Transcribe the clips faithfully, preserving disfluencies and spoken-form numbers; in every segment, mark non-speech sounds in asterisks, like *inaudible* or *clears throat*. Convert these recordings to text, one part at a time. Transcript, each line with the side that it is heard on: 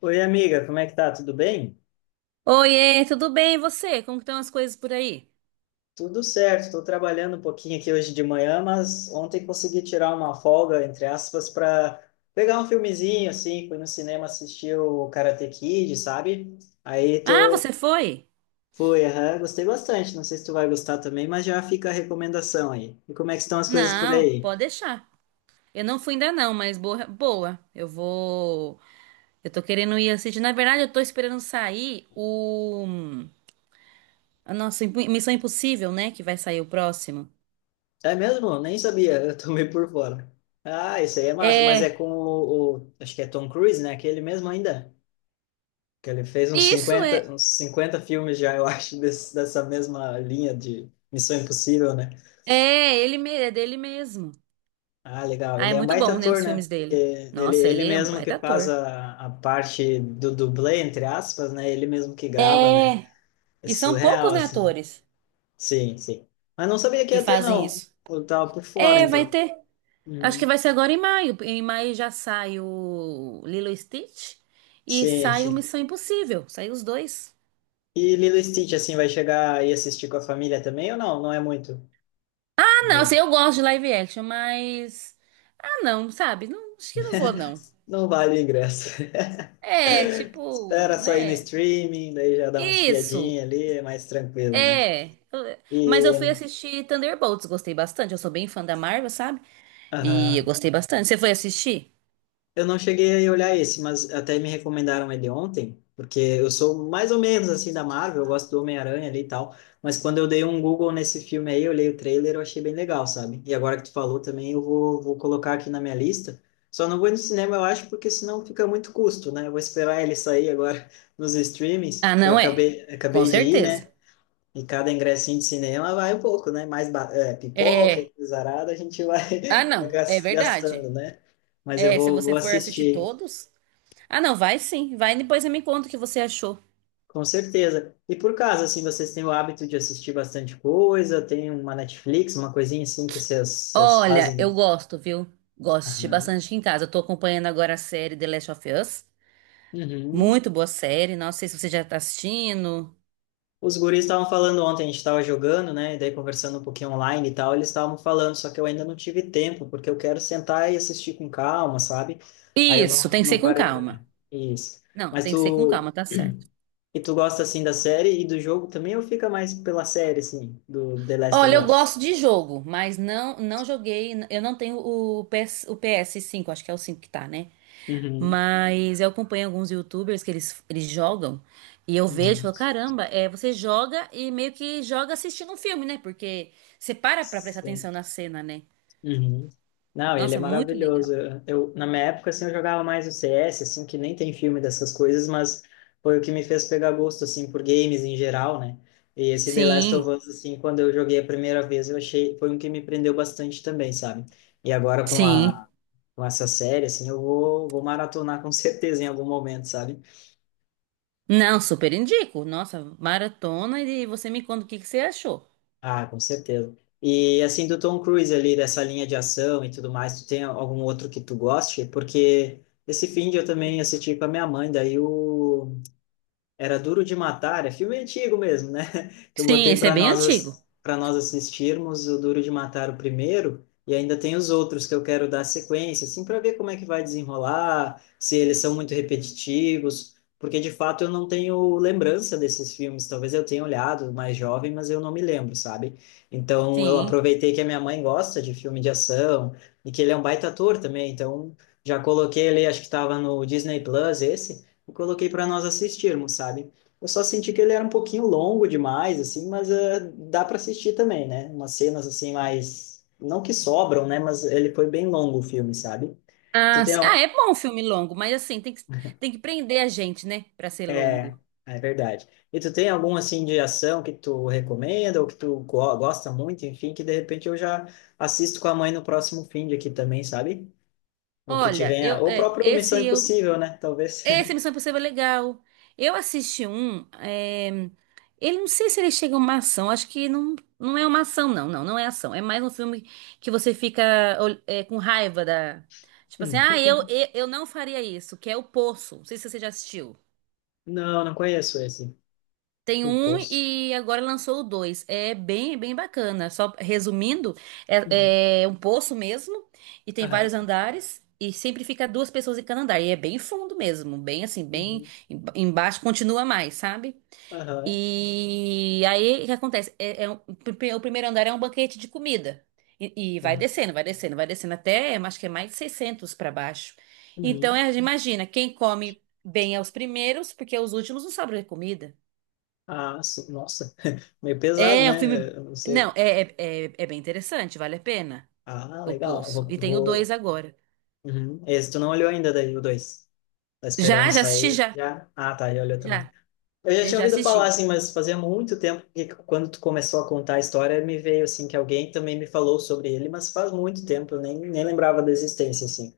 left: Oi, amiga, como é que tá? Tudo bem?
right: Oiê, tudo bem? E você? Como que estão as coisas por aí?
left: Tudo certo, estou trabalhando um pouquinho aqui hoje de manhã, mas ontem consegui tirar uma folga, entre aspas, para pegar um filmezinho, assim, fui no cinema assistir o Karate Kid, sabe? Aí
right: Ah,
left: tô,
right: você foi?
left: fui, aham, gostei bastante, não sei se tu vai gostar também, mas já fica a recomendação aí. E como é que estão as coisas por
right: Não,
left: aí?
right: pode deixar. Eu não fui ainda não, mas boa, boa. Eu vou. Eu tô querendo ir assistir. Na verdade, eu tô esperando sair o a nossa Imp- Missão Impossível, né? Que vai sair o próximo.
left: É mesmo? Nem sabia, *laughs* eu tô meio por fora. Ah, isso aí é massa, mas é
right: É,
left: com o, o- acho que é Tom Cruise, né? Aquele mesmo ainda? Que ele fez uns
right: isso é.
left: cinquenta uns cinquenta filmes já, eu *laughs* acho, desse, dessa mesma linha de Missão Impossível, né?
right: É, ele me- é dele mesmo.
left: Ah, legal.
right: Ah,
left: Ele
right: é
left: é um
right: muito
left: baita
right: bom, né?
left: ator,
right: Os
left: né?
right: filmes
left: É.
right: dele.
left: Ele,
right: Nossa,
left: ele
right: ele é um
left: mesmo que
right: baita
left: faz
right: ator.
left: a, a parte do dublê, entre aspas, né? Ele mesmo que grava, né?
right: É.
left: É
right: E são
left: surreal,
right: poucos, né,
left: assim.
right: atores
left: Sim, sim. Mas não sabia que
right: que
left: ia ter,
right: fazem
left: não.
right: isso.
left: Eu tava por fora,
right: É, vai
left: então.
right: ter. Acho que
left: Uhum.
right: vai ser agora em maio. Em maio já sai o Lilo e Stitch e
left: Sim,
right: sai o
left: sim.
right: Missão Impossível. Sai os dois.
left: E Lilo e Stitch, assim, vai chegar e assistir com a família também ou não? Não é muito?
right: Ah, não, assim,
left: Do-
right: eu gosto de live action, mas. Ah, não, sabe? Não, acho que não vou, não.
left: Não vale o ingresso. *laughs*
right: É, tipo,
left: Espera sair no
right: né?
left: streaming, daí já dá uma
right: Isso,
left: espiadinha ali, é mais tranquilo, né?
right: é. Eu- Mas
left: E,
right: eu fui assistir Thunderbolts, gostei bastante. Eu sou bem fã da Marvel, sabe? E eu
left: aham.
right: gostei bastante. Você foi assistir?
left: Eu não cheguei a olhar esse, mas até me recomendaram ele ontem, porque eu sou mais ou menos assim da Marvel, eu gosto do Homem-Aranha ali e tal, mas quando eu dei um Google nesse filme aí, eu olhei o trailer, eu achei bem legal, sabe? E agora que tu falou também, eu vou, vou colocar aqui na minha lista. Só não vou no cinema, eu acho, porque senão fica muito custo, né? Eu vou esperar ele sair agora *laughs* nos
right: Ah,
left: streamings, que eu
right: não é?
left: acabei,
right: Com
left: acabei de ir, né?
right: certeza.
left: E cada ingressinho de cinema vai um pouco, né? Mais ba- é, pipoca
right: É.
left: e coisarada a gente vai
right: Ah,
left: *laughs*
right: não, é
left: gas-
right: verdade.
left: gastando, né? Mas eu
right: É, se
left: vou, vou
right: você for assistir
left: assistir,
right: todos. Ah, não, vai sim. Vai e depois você me conta o que você achou.
left: com certeza. E por caso, assim, vocês têm o hábito de assistir bastante coisa? Tem uma Netflix, uma coisinha assim que vocês vocês
right: Olha, eu
left: fazem?
right: gosto, viu? Gosto de assistir
left: Aham.
right: bastante aqui em casa. Eu tô acompanhando agora a série The Last of Us.
left: Uhum.
right: Muito boa série. Não sei se você já tá assistindo.
left: Os guris estavam falando ontem, a gente estava jogando, né? E daí conversando um pouquinho online e tal, eles estavam falando, só que eu ainda não tive tempo, porque eu quero sentar e assistir com calma, sabe? Aí eu
right: Isso, tem
left: não,
right: que ser
left: não
right: com
left: parei para
right: calma.
left: ler. Isso.
right: Não,
left: Mas
right: tem que ser com calma,
left: tu.
right: tá
left: *clears throat*
right: certo.
left: E tu gosta assim da série e do jogo também, ou fica mais pela série, assim, do The Last of
right: Olha, eu gosto
left: Us?
right: de jogo, mas não não joguei. Eu não tenho o P S, o P S cinco. Acho que é o cinco que tá, né?
left: Uhum.
right: Mas eu acompanho alguns YouTubers que eles, eles jogam e eu vejo e
left: Uhum.
right: falo, caramba, é, você joga e meio que joga assistindo um filme, né? Porque você para pra prestar atenção na cena, né?
left: Uhum. Não, ele é
right: Nossa, muito
left: maravilhoso.
right: legal.
left: Eu, eu- na minha época, assim, eu jogava mais o C S, assim, que nem tem filme dessas coisas, mas foi o que me fez pegar gosto, assim, por games em geral, né? E esse The Last of
right: Sim,
left: Us, assim, quando eu joguei a primeira vez, eu achei, foi um que me prendeu bastante também, sabe? E agora com
right: sim.
left: a, com essa série, assim, eu vou, vou maratonar com *laughs* certeza em algum momento, sabe?
right: Não, super indico. Nossa, maratona e você me conta o que que você achou.
left: Ah, com certeza. E assim, do Tom Cruise ali, dessa linha de ação e tudo mais, tu tem algum outro que tu goste? Porque esse fim de eu também assisti com a minha mãe, daí o era Duro de Matar, é filme antigo mesmo, né? *laughs* Eu
right: Sim,
left: botei
right: esse é
left: para
right: bem antigo.
left: nós para nós assistirmos o Duro de Matar o primeiro e ainda tem os outros que eu quero dar sequência, assim, para ver como é que vai desenrolar, se eles são muito repetitivos, porque de fato eu não tenho lembrança desses filmes. Talvez eu tenha olhado mais jovem, mas eu não me lembro, sabe? Então eu
right: Sim.
left: aproveitei que a minha mãe gosta de filme de ação e que ele é um baita ator também, então já coloquei ele, acho que estava no Disney Plus esse eu coloquei para nós assistirmos, sabe? Eu só senti que ele era um pouquinho longo demais, assim, mas eh, dá para assistir também, né? Umas cenas assim mais, não que sobram, né? Mas ele foi bem longo o filme, sabe? Tu
right: Ah,
left: tem
right: s- ah,
left: al-
right: é bom um filme longo, mas assim, tem que, tem que prender a gente, né? Pra ser
left: é,
right: longo.
left: é verdade. E tu tem algum assim de ação que tu recomenda ou que tu go- gosta muito, enfim, que de repente eu já assisto com a mãe no próximo fim de aqui também, sabe? Ou que te
right: Olha,
left: venha,
right: eu,
left: ou o
right: é,
left: próprio Missão
right: esse eu
left: Impossível, né? Talvez.
right: Esse Missão Impossível é legal. Eu assisti um. É, Ele Não sei se ele chega a uma ação. Acho que não, não é uma ação, não. Não, não é ação. É mais um filme que você fica ol- é, com raiva da. Tipo assim, ah, eu,
left: *laughs*
right: eu, eu não faria isso, que é o Poço. Não sei se você já assistiu.
left: Não, não conheço esse.
right: Tem
left: O
right: um
left: Poço.
right: e agora lançou o dois. É bem, bem bacana. Só resumindo,
left: Uhum.
right: é, é um poço mesmo e tem vários
left: Aham.
right: andares e sempre fica duas pessoas em cada andar. E é bem fundo mesmo, bem assim, bem
left: Uhum.
right: em- embaixo, continua mais, sabe?
left: Aham.
right: E aí o que acontece? É, é um- o primeiro andar é um banquete de comida. E, e vai
left: Tá.
right: descendo, vai descendo, vai descendo até, acho que é mais de seiscentos para baixo. Então,
left: Uhum.
right: é, imagina, quem come bem é os primeiros, porque os últimos não sobram comida.
left: Ah, sim. Nossa, *laughs* meio pesado,
right: É é um
left: né?
right: filme.
left: Eu não sei.
right: Não, é, é, é, é bem interessante, vale a pena.
left: Ah,
right: O
left: legal.
right: Poço.
left: Vou,
right: E tem o dois
left: vou...
right: agora.
left: Uhum. Esse tu não olhou ainda daí, o dois. Tá esperando
right: Já, já assisti
left: sair
right: já.
left: já? Ah, tá, ele olhou também.
right: Já.
left: Eu já
right: Eu
left: tinha
right: já
left: ouvido falar,
right: assisti.
left: assim, mas fazia muito tempo que quando tu começou a contar a história, me veio, assim, que alguém também me falou sobre ele, mas faz muito tempo, eu nem, nem lembrava da existência, assim.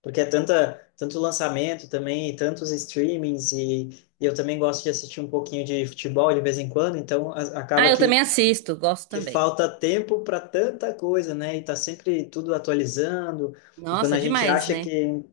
left: Porque é tanta, tanto lançamento também, e tantos streamings, e, e eu também gosto de assistir um pouquinho de futebol de vez em quando, então a- acaba
right: Ah, eu também
left: que,
right: assisto, gosto
left: que
right: também.
left: falta tempo para tanta coisa, né? E tá sempre tudo atualizando, e quando
right: Nossa,
left: a gente
right: demais,
left: acha
right: né?
left: que,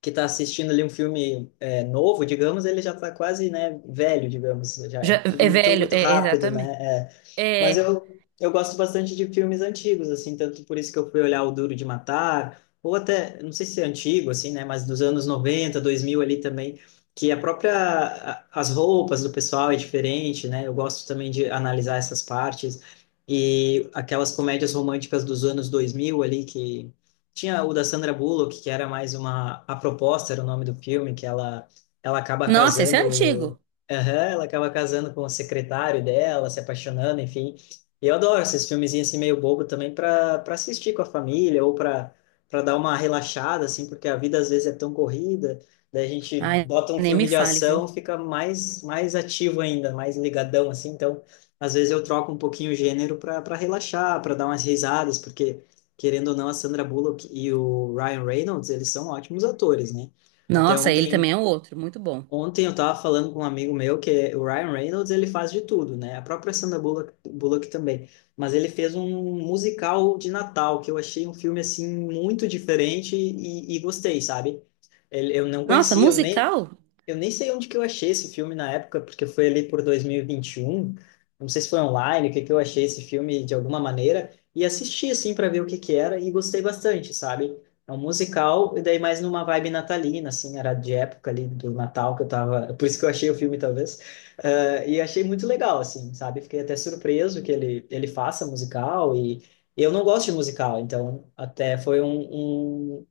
left: que tá assistindo ali um filme é, novo, digamos, ele já tá quase, né, velho, digamos, já é
right: Já,
left: tudo
right: é
left: muito,
right: velho,
left: muito
right: é,
left: rápido, né?
right: exatamente.
left: É, mas
right: É.
left: eu, eu gosto bastante de filmes antigos, assim, tanto por isso que eu fui olhar O Duro de Matar, ou até, não sei se é antigo, assim, né, mas dos anos noventa dois mil ali também, que a própria, a- as roupas do pessoal é diferente, né, eu gosto também de analisar essas partes, e aquelas comédias românticas dos anos dois mil ali, que tinha o da Sandra Bullock, que era mais uma, A Proposta era o nome do filme, que ela, ela acaba
right: Nossa, esse é
left: casando.
right: antigo.
left: Aham, ela acaba casando com o secretário dela, se apaixonando, enfim. E eu adoro esses filmezinhos assim meio bobo também para para assistir com a família ou para para dar uma relaxada assim, porque a vida às vezes é tão corrida, daí a gente
right: Ai,
left: bota um
right: nem
left: filme
right: me
left: de
right: fale, viu?
left: ação, fica mais mais ativo ainda, mais ligadão assim. Então, às vezes eu troco um pouquinho o gênero para para relaxar, para dar umas risadas, porque querendo ou não a Sandra Bullock e o Ryan Reynolds, eles são ótimos atores, né? Até
right: Nossa, ele
left: ontem
right: também é um outro, muito bom.
left: Ontem eu estava falando com um amigo meu que o Ryan Reynolds ele faz de tudo, né? A própria Sandra Bullock, Bullock também. Mas ele fez um musical de Natal que eu achei um filme assim muito diferente e, e gostei, sabe? Ele, eu não
right: Nossa,
left: conhecia, eu nem
right: musical?
left: eu nem sei onde que eu achei esse filme na época, porque foi ali por dois mil e e vinte e um. Não sei se foi online, o que que eu achei esse filme de alguma maneira e assisti assim para ver o que que era e gostei bastante, sabe? É um musical e daí mais numa vibe natalina, assim, era de época ali do Natal que eu tava, *laughs* por isso que eu achei o filme talvez. Ah, e achei muito legal assim, sabe? Fiquei até surpreso que ele ele faça musical e eu não gosto de musical, então até foi um, um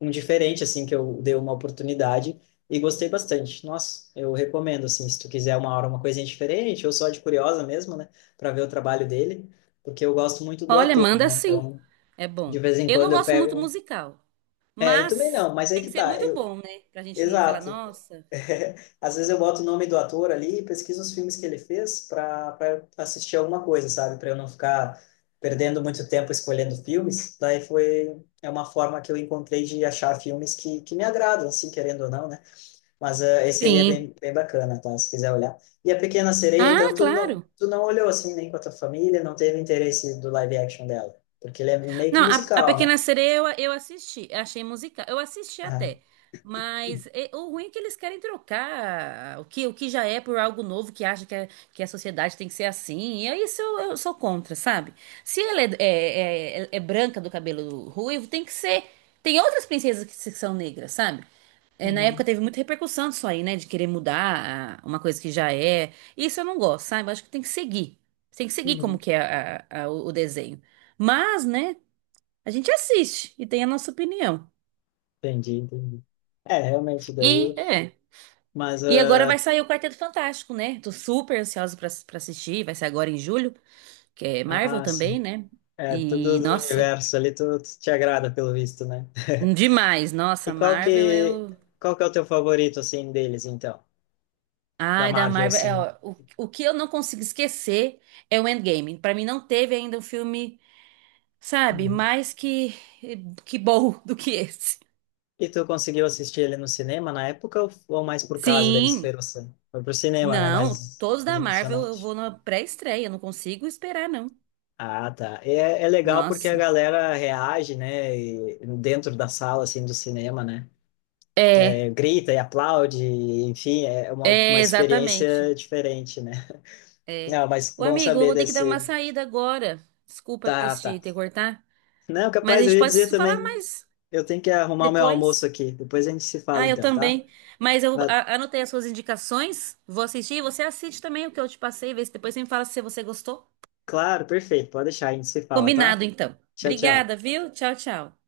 left: um diferente assim que eu dei uma oportunidade e gostei bastante. Nossa, eu recomendo, assim, se tu quiser uma hora uma coisinha diferente, ou só de curiosa mesmo, né, para ver o trabalho dele, porque eu gosto muito do
right: Olha,
left: ator,
right: manda
left: né?
right: sim.
left: Então,
right: É
left: de
right: bom.
left: vez em
right: Eu não
left: quando eu
right: gosto muito
left: pego um,
right: musical,
left: É, eu também
right: mas
left: não, mas aí
right: tem que
left: que
right: ser
left: tá.
right: muito
left: Eu...
right: bom, né? Pra gente falar,
left: Exato.
right: nossa.
left: *laughs* Às vezes eu boto o nome do ator ali e pesquiso os filmes que ele fez para para assistir alguma coisa, sabe? Para eu não ficar perdendo muito tempo escolhendo filmes. Daí foi. É uma forma que eu encontrei de achar filmes que, que me agradam, assim, querendo ou não, né? Mas eh, esse aí é
right: Sim.
left: bem, bem bacana, tá? Se quiser olhar. E a Pequena Sereia,
right: Ah,
left: então, tu não,
right: claro.
left: tu não olhou assim nem com a tua família, não teve interesse do live action dela. Porque ele é meio que
right: Não, a, a
left: musical, né?
right: Pequena Sereia eu, eu assisti, achei musical. Eu assisti
left: Ah,
right: até, mas é- o ruim é que eles querem trocar o que, o que, já é por algo novo que acha que, é- que a sociedade tem que ser assim. E aí isso eu, eu sou contra, sabe? Se ela é, é, é- é é branca do cabelo ruivo, tem que ser. Tem outras princesas que se- são negras, sabe? É, na
left: uhum,
right: época teve muita repercussão disso aí, né? De querer mudar a- uma coisa que já é. Isso eu não gosto, sabe? Eu acho que tem que seguir. Tem que seguir como
left: uhum.
right: que é a- a- o o desenho. Mas, né? A gente assiste e tem a nossa opinião.
left: Entendi, entendi. É, realmente, daí.
right: E é.
left: Mas,
right: E agora
left: ah,
right: vai sair o Quarteto Fantástico, né? Tô super ansiosa pra, pra assistir. Vai ser agora em julho, que é Marvel
left: ah,
right: também,
left: sim.
right: né?
left: É, tudo
right: E,
left: do
right: nossa,
left: universo ali, tu, tu te agrada, pelo visto, né?
right: demais.
left: *laughs*
right: Nossa,
left: E qual
right: Marvel
left: que,
right: eu.
left: qual que é o teu favorito, assim, deles, então? Da
right: Ai, da
left: Marvel,
right: Marvel. É,
left: assim.
right: ó, o, o que eu não consigo esquecer é o Endgame. Pra mim não teve ainda um filme. Sabe?
left: Uhum.
right: Mais que que bom *laughs* do que esse.
left: E tu conseguiu assistir ele no cinema na época ou, ou, mais por causa da
right: Sim,
left: esperança? Foi pro cinema, né?
right: não,
left: Mais,
right: todos
left: mais
right: da Marvel eu
left: emocionante.
right: vou na pré-estreia, não consigo esperar não.
left: Ah, tá. É, é legal porque a
right: Nossa.
left: galera reage, né? e- dentro da sala, assim, do cinema, né?
right: É,
left: É, grita e aplaude, enfim, é uma, uma
right: é
left: experiência
right: exatamente.
left: diferente, né?
right: É.
left: Não, mas
right: Ô
left: bom
right: amigo, eu
left: saber
right: vou ter que dar
left: desse.
right: uma saída agora. Desculpa
left: Tá, tá.
right: te ter cortar,
left: Não,
right: mas a
left: capaz, eu
right: gente
left: ia
right: pode
left: dizer
right: falar
left: também.
right: mais
left: Eu tenho que arrumar meu almoço
right: depois.
left: aqui. Depois a gente se fala,
right: Ah, eu
left: então, tá?
right: também. Mas eu
left: Mas,
right: a- anotei as suas indicações, vou assistir e você assiste também o que eu te passei, vê se depois você me fala se você gostou.
left: claro, perfeito. Pode deixar, a gente se fala, tá?
right: Combinado, então.
left: Tchau, tchau.
right: Obrigada, viu? Tchau, tchau.